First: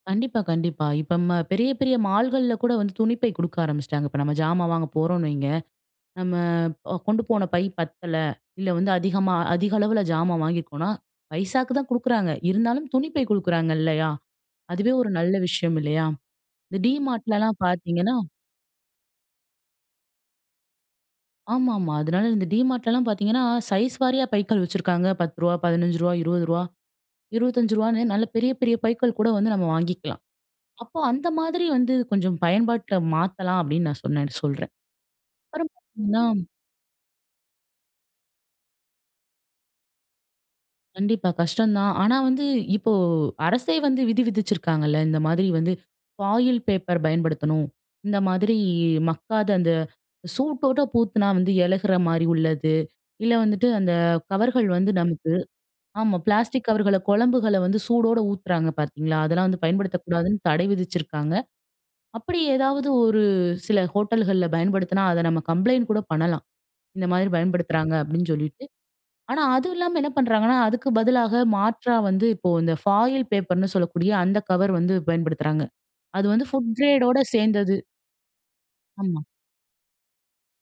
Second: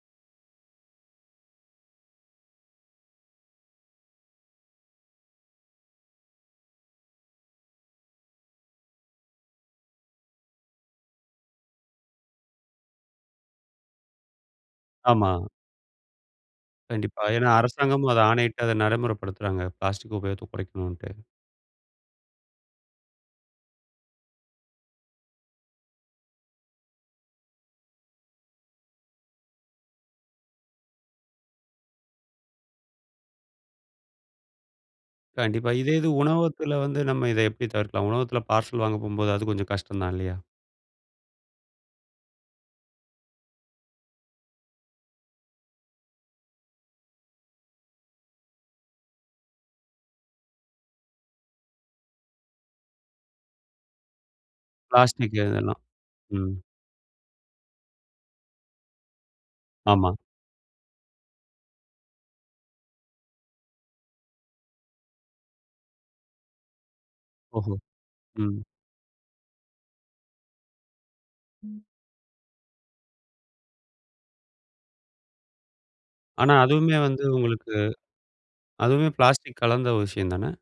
கண்டிப்பா, கண்டிப்பா. இப்ப ம் பெரிய, பெரிய மால்கள்ல கூட வந்து துணிப்பை கொடுக்க ஆரம்பிச்சுட்டாங்க. இப்ப நம்ம ஜாமா வாங்க போறோம் வைங்க, நம்ம அ கொண்டு போன பை பத்தல இல்ல, வந்து அதிகமா அதிக அளவுல ஜாமான் வாங்கியிருக்கோனா, பைசாக்கு தான் குடுக்குறாங்க. இருந்தாலும் துணிப்பை குடுக்குறாங்க இல்லயா! அதுவே ஒரு ஆமா. நல்ல விஷயம் இல்லயா! இந்த கண்டிப்பா. டீமார்ட் ஏன்னா லலாம் அரசாங்கமும் பாத்தீங்கன்னா அத ஆணையிட்டு அத நடைமுறப்படுத்துறாங்க. பிளாஸ்டிக் உபயோகத்த குறைக்கணுன்ட்டு. ஆமாமா. அதனால இந்த டிமார்ட்லலாம் பாத்தீங்கன்னா, சைஸ் வாரியா பைக்கள் வச்சிருக்காங்க. ரூ.10 ரூ.15, ரூ.20, ரூ.25 நல்ல பெரிய, பெரிய பைகள் கூட வந்து நம்ம வாங்கிக்கலாம். அப்ப அந்த மாதிரி வந்து கொஞ்சம் பயன்பாட்ல மாத்தலாம் அப்பிடின்னு நான் சொன்னேன்னு சொல்றன். அப்பறம் கண்டிப்பா. இதே இது பாத்தீங்கன்னா உணவகத்துல வந்து நம்ம இத எப்பிடி தவிர்க்கலாம்? உணவகத்துல பார்சல் வாங்க போகும்போது அது கொஞ்சம் கஷ்டம் தான் இல்லயா! கண்டிப்பா. கஷ்டந்தான். ஆனா வந்து இப்போ அரசே வந்து விதி விதிச்சிருக்காங்கல்ல. இந்த மாதிரி வந்து ஃபாயில் பேப்பர் பயன்படுத்தணும். இந்த மாதிரி மக்காத அந்த சூட் போட்டு பூத்துனாம் வந்து இழகுற மாதிரி உள்ளது. இல்ல வந்துட்டு அந்த கவர்கள் வந்து நமக்கு பிளாஸ்டிக் இதெல்லாம். ஆமா ம். பிளாஸ்டிக் கவர்கள குழம்புகள வந்து சூடோட ஊத்துறாங்க பாத்தீங்களா, அதெல்லாம் வந்து ஆமா. பயன்படுத்தக்கூடாதுன்னு தடை விதிச்சிருக்காங்க. அப்பிடி ஏதாவது ஒரு சில ஹோட்டல்கள்ல பயன்படுத்துனா, அத நம்ம கம்ப்ளைண்ட் கூட பண்ணலாம். "இந்த மாரி ஓஹோ! பயன்படுத்துறாங்க" அப்பிடின்னு ம். சொல்லிட்டு, ஆனா அதுவும் இல்லாம என்ன பண்றாங்கனா, அதுக்கு பதிலாக மாற்றா வந்து இப்போ இந்த ஃபாயில் பேப்பர்னு சொல்லக்கூடிய அந்த கவர் வந்து பயன்படுத்துறாங்க. அது வந்து ஆனா ஃபுட் அதுவுமே க்ரேட் ஓட வந்து உங்களுக்கு சேந்தது. அதுவுமே ஆமா. பிளாஸ்டிக் கலந்த ஒரு விஷயந்தான.